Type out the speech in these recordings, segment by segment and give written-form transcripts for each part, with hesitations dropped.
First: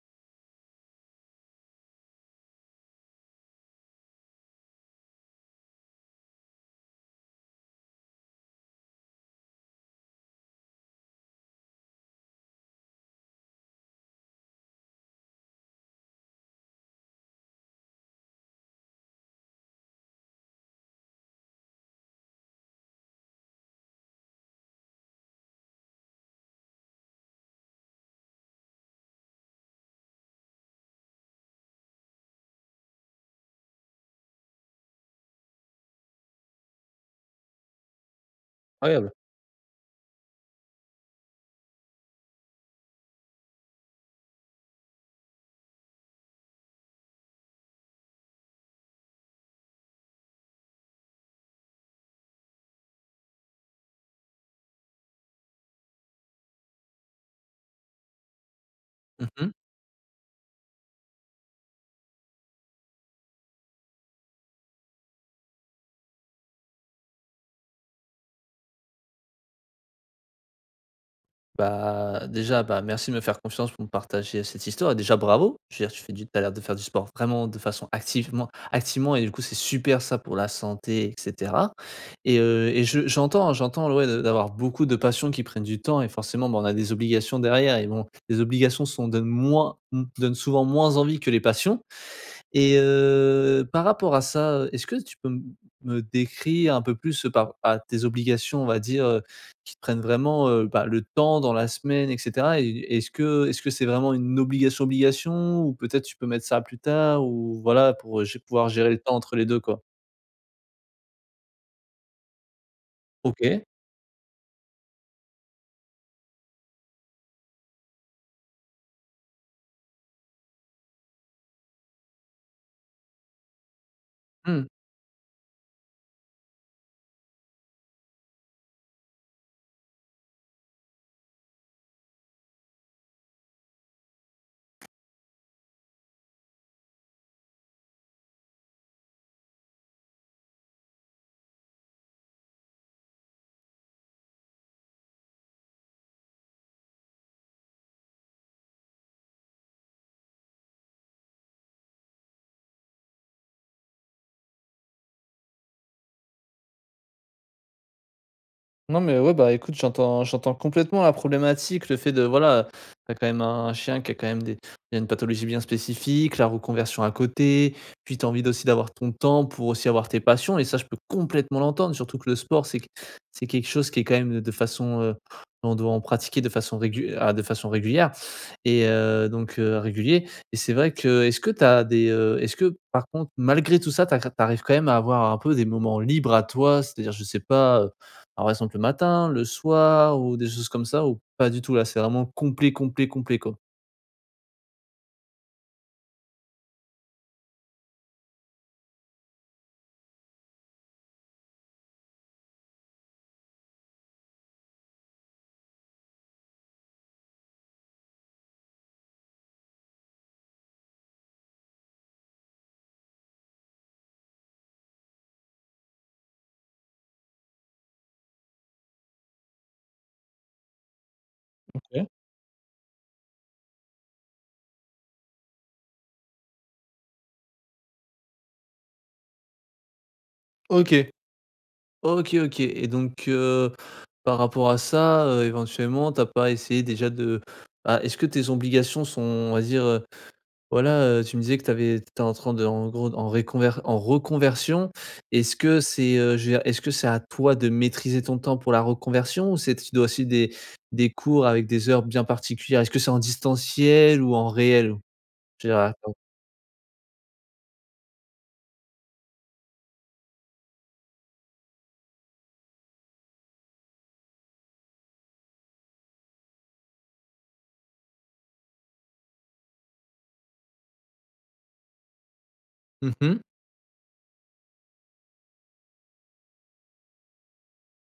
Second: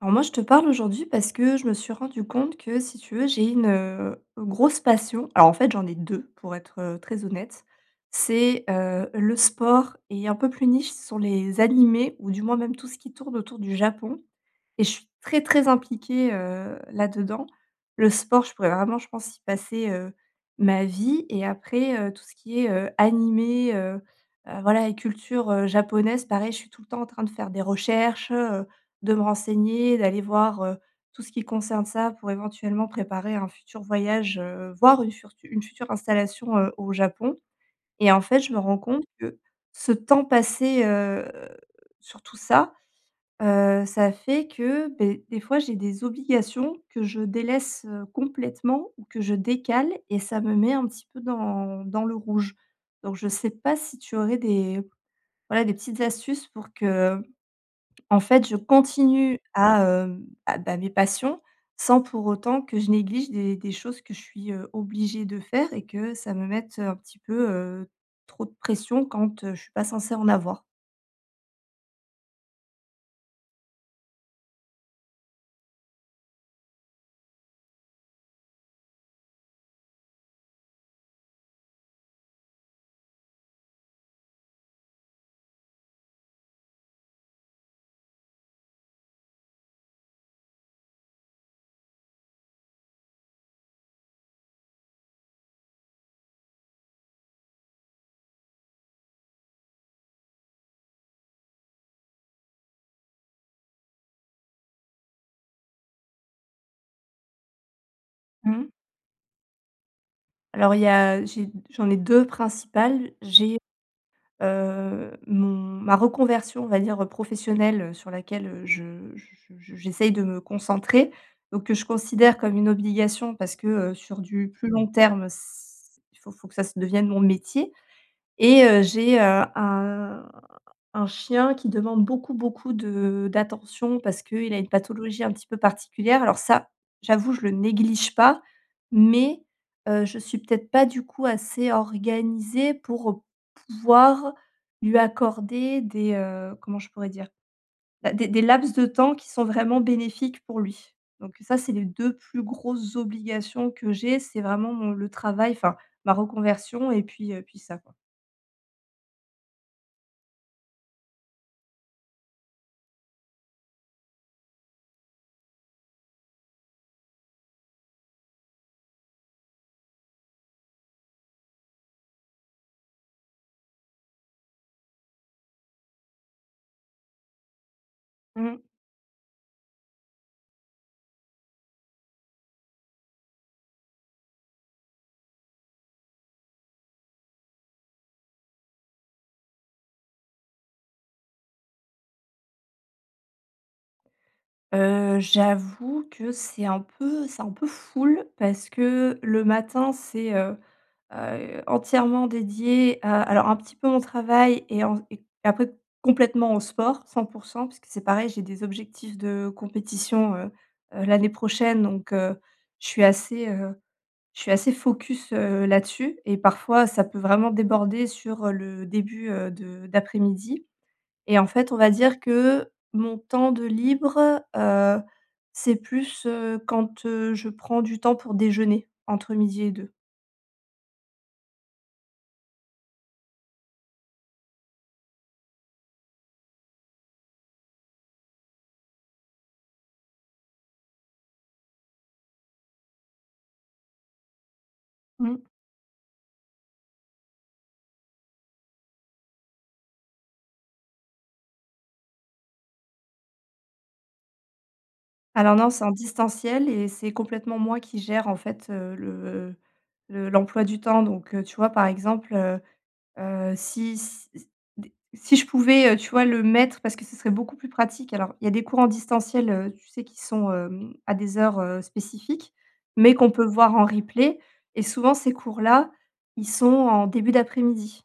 Alors moi, je te parle aujourd'hui parce que je me suis rendu compte que, si tu veux, j'ai une grosse passion. Alors, en fait, j'en ai 2 pour être très honnête. C'est le sport et un peu plus niche, ce sont les animés ou du moins même tout ce qui tourne autour du Japon. Et je suis très, très impliquée là-dedans. Le sport, je pourrais vraiment, je pense, y passer ma vie, et après tout ce qui est animé, voilà, et culture japonaise, pareil, je suis tout le temps en train de faire des recherches, de me renseigner, d'aller voir, tout ce qui concerne ça pour éventuellement préparer un futur voyage, voire une furtu une future installation, au Japon. Et en fait, je me rends compte Incroyable. que ce temps passé sur tout ça, ça fait que, beh, des fois, j'ai des obligations que je délaisse complètement, ou que je décale, et ça me met un petit peu dans le rouge. Donc je sais pas si tu aurais des, voilà, des petites astuces pour que, en fait, je continue Mmh. à, bah, mes passions, sans pour autant que je néglige des choses que je suis obligée de faire, et que ça me mette un petit peu trop de pression quand je suis pas censée en avoir. Bah, déjà, bah, merci de me faire confiance pour me partager cette histoire et déjà bravo. Je veux dire tu fais du tu as l'air de faire du sport vraiment de façon activement activement et du coup, c'est super ça pour la santé et cetera. Et et je j'entends, hein, j'entends, ouais, de d'avoir beaucoup de passions qui prennent du temps et forcément, bah, on a des obligations derrière et bon, les obligations sont donnent moins, donnent souvent moins envie que les passions. Et par rapport à ça, est-ce que tu peux m me décrire un peu plus, par à tes obligations, on va dire, qui te prennent vraiment, bah, le temps dans la semaine et cetera? Et est-ce que c'est vraiment une obligation, obligation ou peut-être tu peux mettre ça plus tard ou voilà pour, gé Mmh. pouvoir gérer le temps entre les 2 quoi? Alors, il y a j'ai j'en ai 2 principales. J'ai, OK. heu, mon ma reconversion, on va dire, professionnelle, sur laquelle, je j'essaye de me concentrer, donc que je considère comme une obligation parce que, sur du Mmh. plus long terme, c il faut faut que ça se devienne mon métier. Et j'ai un chien qui demande beaucoup, beaucoup de d'attention parce qu'il a une pathologie un petit peu particulière. Alors ça, j'avoue, je le néglige pas, mais je suis peut-être pas du coup assez organisée pour pouvoir lui accorder des, comment je pourrais dire? Bah, des laps de temps qui sont vraiment bénéfiques pour lui. Donc ça, c'est les 2 plus grosses obligations que j'ai, c'est vraiment mon le travail, enfin ma reconversion et puis ça, quoi. Non, mais ouais, bah, écoute, j'entends complètement la problématique, le fait de voilà, t'as quand même un chien qui a quand même des il y a une pathologie bien spécifique, la reconversion à côté, puis t'as envie aussi d'avoir ton temps pour aussi avoir tes passions et ça, je peux complètement l'entendre, surtout que le sport, c'est quelque chose qui est quand même de façon, on doit en pratiquer de façon de façon régulière et donc régulier. Et c'est vrai que est-ce que t'as des, est-ce que par contre, malgré tout ça, tu ar quand même à avoir un peu des moments libres à toi? C'est-à-dire, je sais pas, alors, par exemple, le matin, le soir ou des choses comme ça ou pas du tout? Là, c'est vraiment complet, complet, complet, quoi? J'avoue que c'est un peu full parce que le matin, c'est entièrement dédié à alors un petit peu mon travail, et après complètement au sport, 100 que c'est pareil, j'ai des objectifs de compétition, l'année prochaine, donc je suis assez, heu, je suis assez focus là-dessus, et parfois ça peut vraiment déborder sur le début de d'après-midi. Et en fait, on va OK. dire que mon temps de libre c'est plus quand je prends du temps pour déjeuner entre midi et 2. OK. OK, OK et donc par rapport à ça, éventuellement, t'as pas essayé déjà de bah, est-ce que tes obligations sont, on va dire, voilà, tu me disais que t'es en train de en gros, en reconversion. Mmh. Est-ce que c'est, je veux dire, est-ce que c'est à toi de maîtriser ton temps pour la reconversion ou c'est tu dois aussi des cours avec des heures bien particulières? Est-ce que c'est en distanciel ou en réel? Alors Je non, veux c'est en dire. distanciel et c'est complètement moi qui gère en fait, le l'emploi du temps. Donc, tu vois, par exemple, Heu, si s si je pouvais, tu vois, le mettre, parce que ce serait beaucoup plus pratique. Alors, il y a des cours en distanciel, tu sais, qui sont à des heures spécifiques, Mmh mais qu'on mh. peut voir en replay, et souvent ces cours-là, ils sont en début d'après-midi.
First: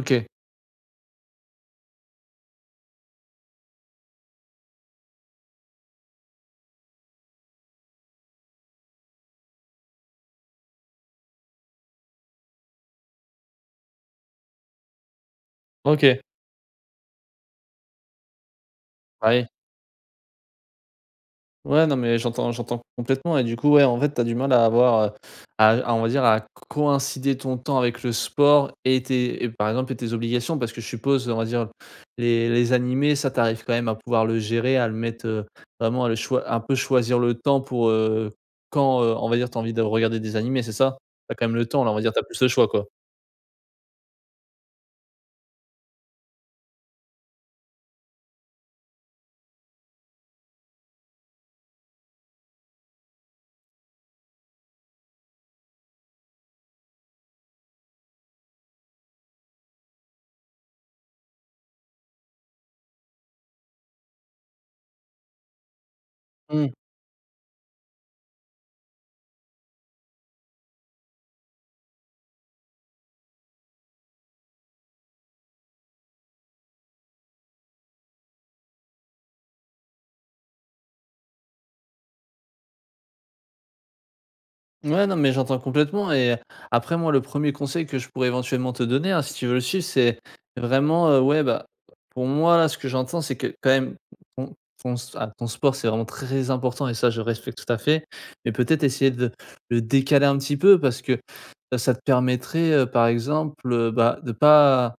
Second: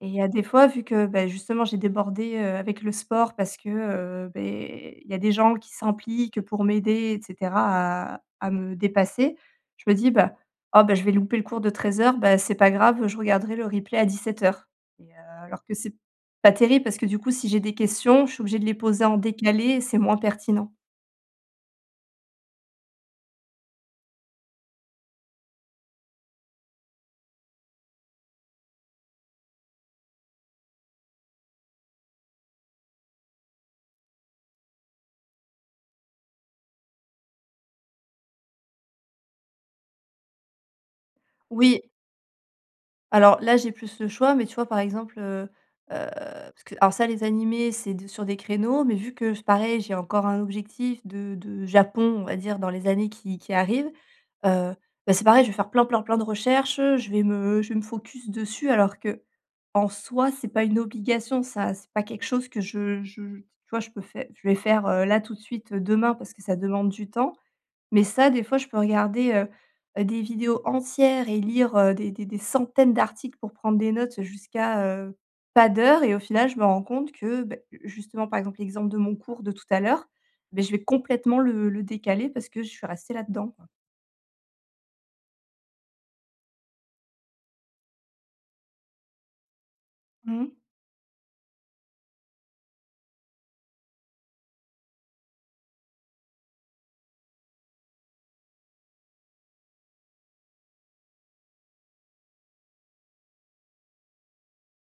Et à des fois, vu que, beh, justement, j'ai débordé avec le sport parce que, beh, il y a des gens qui s'impliquent pour m'aider et cetera à me dépasser. Je me dis: «Bah, oh, bah, je vais louper le cours de 13:00, bah, c'est pas grave, je regarderai le replay à 17:00», et alors que c'est OK. pas terrible parce que, du coup, si j'ai des questions, je suis obligée de les poser en Ah oui. décalé et c'est moins pertinent. Ouais, non, mais j'entends complètement et du coup, ouais, en fait, tu as du mal à avoir, à on va dire, à coïncider ton temps avec le sport et tes et par exemple et tes obligations parce que je suppose, on va dire, les animés, ça, tu arrives quand même à pouvoir le gérer, à le mettre, vraiment à le choi un peu choisir le temps pour, quand, on va dire, tu as envie de regarder des animés, c'est ça? Tu as quand même le Oui. temps là, on va dire, tu as plus le choix, quoi? Alors là, j'ai plus le choix, mais tu vois, par exemple, parce que alors ça, les animés, c'est de sur des créneaux, mais vu que, pareil, j'ai encore un objectif de Japon, on va dire, dans les années qui arrivent, heu, bah, c'est pareil, je vais faire plein, plein, plein de recherches, je vais me focus dessus, alors que en soi, c'est pas une obligation, ça, c'est pas quelque chose que je tu vois, je peux faire. Je vais faire là, tout de suite, demain parce que ça Mmh. demande du temps. Mais ça, des fois, je peux regarder des vidéos entières, et lire des centaines d'articles pour prendre des notes jusqu'à pas d'heure. Et au final, je me rends compte que, beh, justement, par exemple, l'exemple de mon cours de tout à l'heure, beh, je vais complètement le décaler parce que je suis restée là-dedans, quoi. Ouais, non, mais j'entends complètement et après moi, le premier conseil que je pourrais éventuellement te donner, hein, si tu veux le suivre, c'est Mmh. vraiment, ouais, bah, pour moi, là, ce que j'entends, c'est que quand même ton ton sport, c'est vraiment très important et ça, je respecte tout à fait, mais peut-être essayer de le décaler un petit peu parce que, ça te permettrait, par exemple, bah, de pas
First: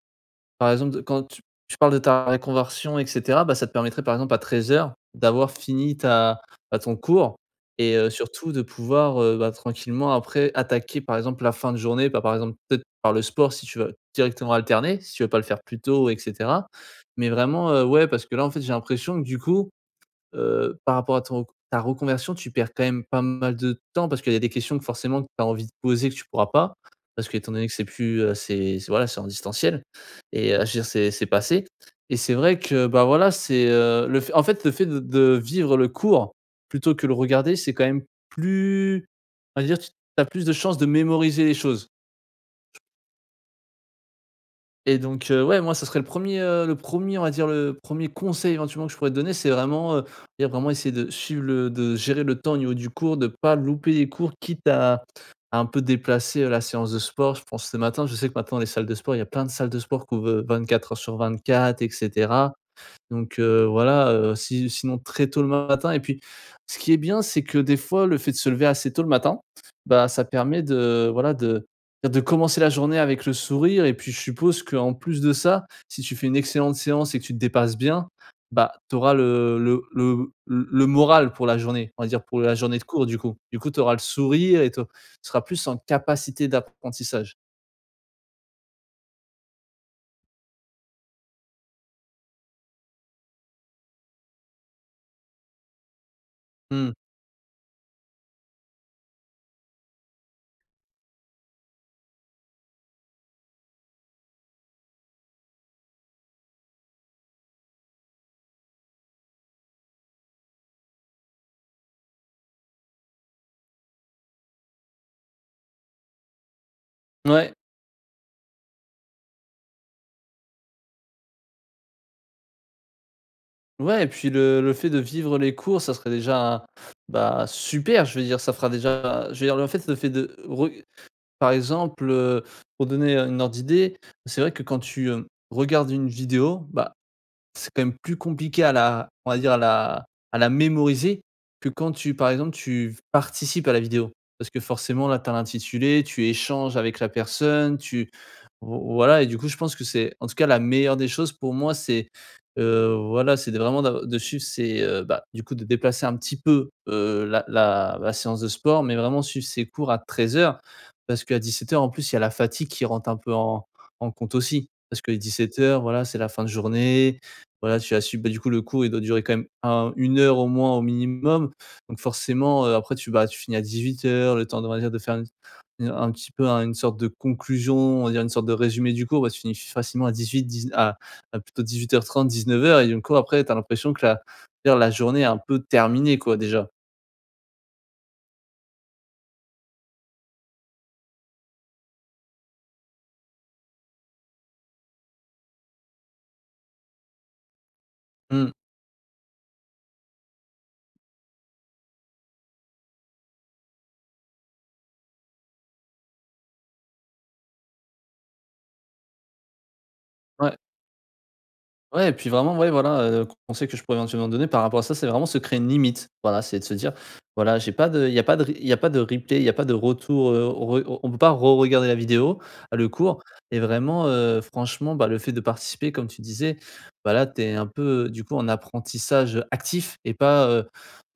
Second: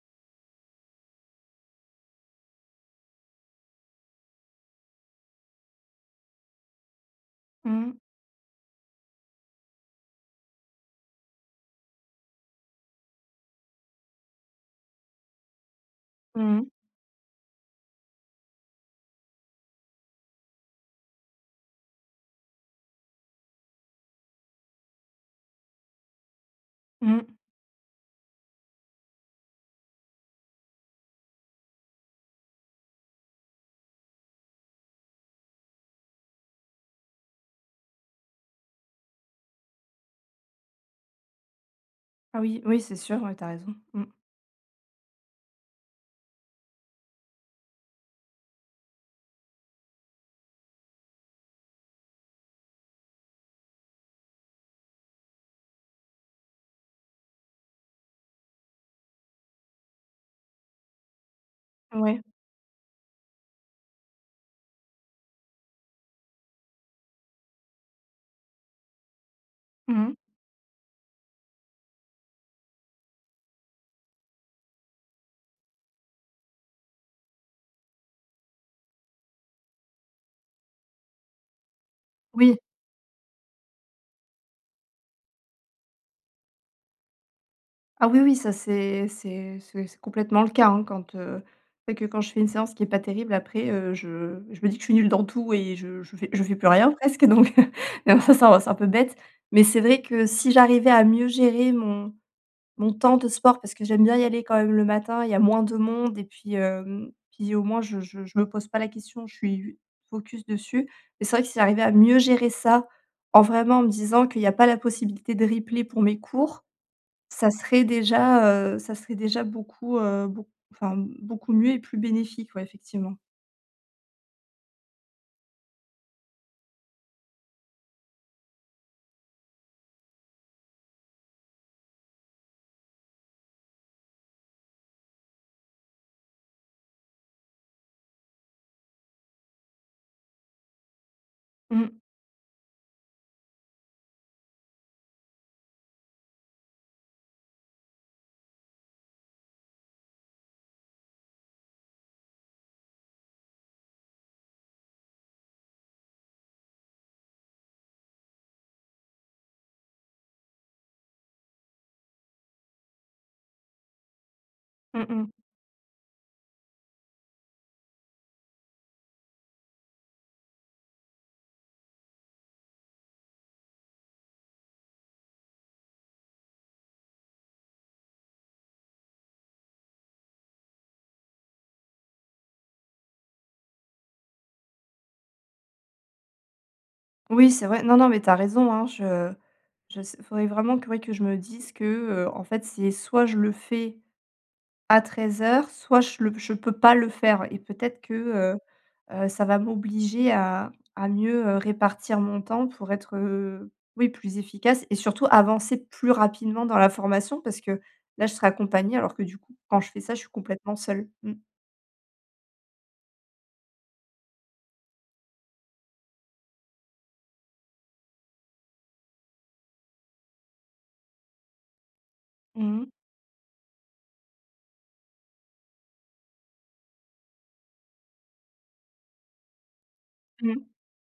par exemple, de quand tu tu parles de ta reconversion et cetera, bah, ça te permettrait, par exemple, à 13:00 d'avoir fini ta bah, ton cours Mmh. et surtout de pouvoir, bah, tranquillement après attaquer, par exemple, la fin de journée, bah, par exemple, peut-être par le sport si tu veux directement alterner, si tu veux pas le faire plus tôt et Mmh. cetera. Mais vraiment, ouais, parce que là, en fait, j'ai l'impression que du coup, par rapport à ton ta reconversion, tu perds quand même pas mal de temps parce qu'il y a des questions que forcément tu as envie de poser que tu pourras pas, Mmh. parce qu'étant donné que c'est plus, c'est voilà, c'est en distanciel et je veux dire c'est passé et c'est vrai que, bah, voilà, c'est, le fait en fait, le fait de vivre le cours plutôt que le regarder, c'est quand même plus on va dire, tu as plus de chances de mémoriser les choses. Ah oui, oui, c'est sûr, ouais, tu raison. Mmh. Et donc, ouais, moi, ça serait le premier, on va dire, le premier conseil éventuellement que je pourrais te donner, c'est vraiment, dire vraiment essayer de suivre le de gérer le temps au niveau du cours, de pas louper les cours, quitte à un peu déplacer, la séance de sport. Je pense ce matin, je sais que maintenant les salles de sport, il y a plein de salles de sport qui ouvrent, 24 heures sur 24 et Ouais. cetera. Donc voilà, si sinon très tôt le matin et puis ce qui est bien, c'est que des fois, le fait de se lever assez tôt le matin, bah, Mmh. ça permet de voilà, de commencer la journée avec le sourire et puis je suppose qu'en plus de ça, si tu fais une excellente séance et que tu te dépasses bien, bah, tu auras le moral pour la journée, on va dire pour la Oui. journée de cours du coup. Du coup, tu auras le sourire et tu seras plus en capacité d'apprentissage. Ah oui, oui, ça c'est complètement le cas, hein, quand c'est que quand je fais une séance qui est pas terrible après, je me dis que je suis nulle dans tout et je fais plus Mmh. rien presque. Donc non, ça c'est un peu bête, mais c'est vrai que si j'arrivais à mieux gérer mon temps de sport parce que j'aime bien y aller quand même le matin, il y a moins de monde, et puis au moins je me pose pas la question, je suis focus dessus, mais c'est vrai que si j'arrivais à mieux gérer ça, en vraiment me disant qu'il y a pas la possibilité de replay pour mes cours, Ouais. Ça serait déjà beaucoup enfin, beaucoup mieux et plus bénéfique, ouais, effectivement. Ouais et puis le fait de vivre les cours, ça serait déjà, bah, super, je veux dire, ça fera déjà je veux dire, le fait de re par exemple, pour donner, une ordre d'idée, c'est vrai que quand tu, regardes une vidéo, bah, c'est quand même plus compliqué à la on va dire à la mémoriser que Mmh. quand tu par exemple, tu participes à la vidéo. Parce que forcément là, tu as l'intitulé, tu échanges avec la personne, tu vo voilà et du coup, je pense que c'est en tout cas la meilleure des choses pour moi, c'est, voilà, c'est de vraiment d'av de suivre ses, bah, du coup de déplacer un petit peu, la séance de sport, mais vraiment suivre ses cours à 13h, parce qu'à 17h, en plus, il y a la fatigue qui rentre un peu en compte aussi. Parce Mmh que mh. 17h, voilà, c'est la fin de journée, voilà, tu as su bah, du coup, le cours, il doit durer quand même un 1 heure au moins, au minimum. Donc forcément, après tu bah, tu finis à 18:00, le temps de on va dire de faire une- un petit peu un une sorte de conclusion, on va dire une sorte de résumé du cours, bah, tu finis facilement à 18h10 à plutôt 18:30-19:00 et du coup après tu as l'impression que la journée est un peu terminée quoi déjà. Oui, c'est vrai. Non, non, mais t'as raison, hein, je s faudrait vraiment que, ouais, que je me dise que, en fait, c'est soit je le fais à treize heures, soit je peux pas le faire, et peut-être que, Mmh, heu ça va m'obliger à mieux répartir mon temps pour être, oui, plus efficace, et surtout avancer plus rapidement dans la formation, parce que là, je serai accompagnée, alors que du coup, quand je fais ça, je suis ouais. complètement seule. Mmh. Ouais et puis vraiment, ouais, voilà, conseil que je pourrais éventuellement donner par rapport à ça, c'est vraiment se créer une limite. Voilà, c'est de se dire: «Voilà, j'ai pas de il y a pas de il y a pas de replay, il y a pas de retour, re on peut pas re-regarder la vidéo, à Mmh. le cours» et vraiment, franchement, bah, le fait de participer comme tu disais, bah, là, tu un peu, du coup en apprentissage actif et pas,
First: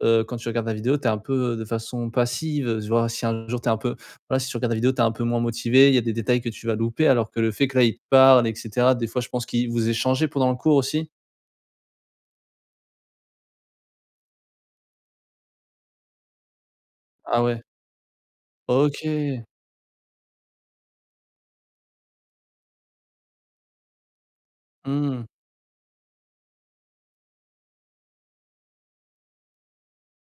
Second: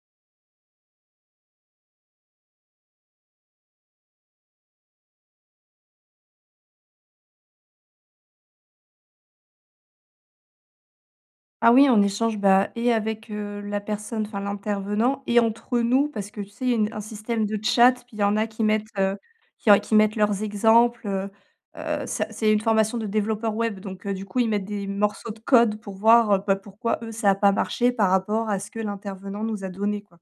quand tu regardes la vidéo, t'es un peu de façon passive, tu vois? Si un jour t'es un peu voilà, si tu regardes la vidéo, tu es un peu moins motivé, il y a des détails que tu vas louper, alors que le fait que là, il te parle et cetera, des fois, je pense qu'il vous échangez pendant le cours aussi? Ah oui, on échange, bah, et avec la personne, enfin l'intervenant, et entre nous parce que tu sais, il y a une un Ah système de ouais. chat, puis il y en a qui mettent, heu, OK. qui qui mettent leurs exemples. Ça c'est une formation de développeur web, donc du coup, ils mettent des Mmh. morceaux de code pour voir, bah, pourquoi eux, ça a pas marché par rapport à ce que l'intervenant nous a donné, quoi.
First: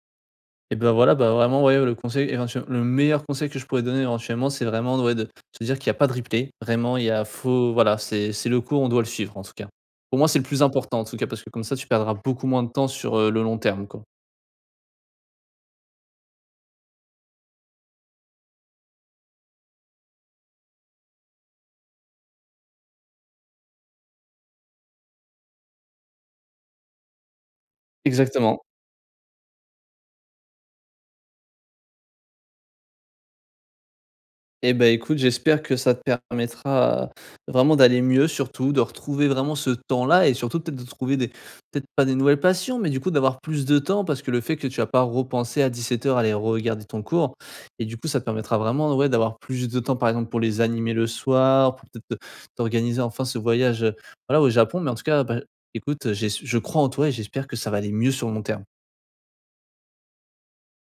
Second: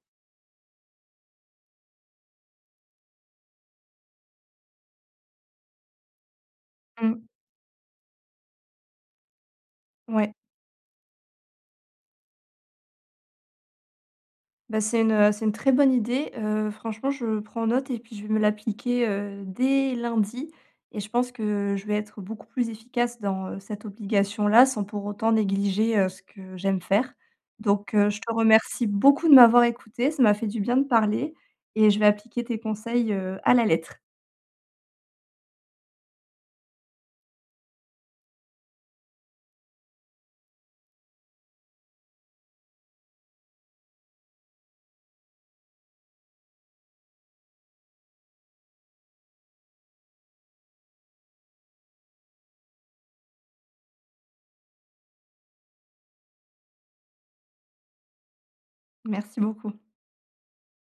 Et ben voilà, bah, vraiment, ouais, le meilleur conseil que je pourrais donner éventuellement, c'est vraiment, ouais, de se dire qu'il y a pas de replay. Vraiment, il y Mmh, a faut voilà, c'est le cours, on doit le suivre, en tout cas. Pour moi, ouais. c'est le plus important, en tout cas, parce que comme ça, tu perdras beaucoup moins de temps sur, le long terme, quoi. Bah, c'est une très bonne idée, franchement je prends note, et puis je vais me l'appliquer dès lundi, et je pense que je vais être beaucoup plus efficace dans cette obligation-là sans pour autant négliger ce que j'aime faire. Donc, je te Exactement. remercie beaucoup de m'avoir écoutée, ça m'a fait du bien de parler, et je vais appliquer tes conseils, à la lettre. Eh ben, écoute, j'espère que ça te permettra vraiment d'aller mieux surtout, de retrouver vraiment ce temps-là et surtout peut-être de trouver des peut-être pas des nouvelles passions, mais du coup d'avoir plus de temps parce que le fait que tu as pas repensé à 17h à aller regarder ton cours et du coup ça te permettra vraiment ouais, d'avoir plus de temps par exemple pour les animer le soir, pour peut-être te t'organiser enfin ce voyage, voilà au Japon. Mais en tout cas, bah, écoute, j'ai je crois en toi et j'espère que ça va aller mieux sur le long terme. Merci beaucoup.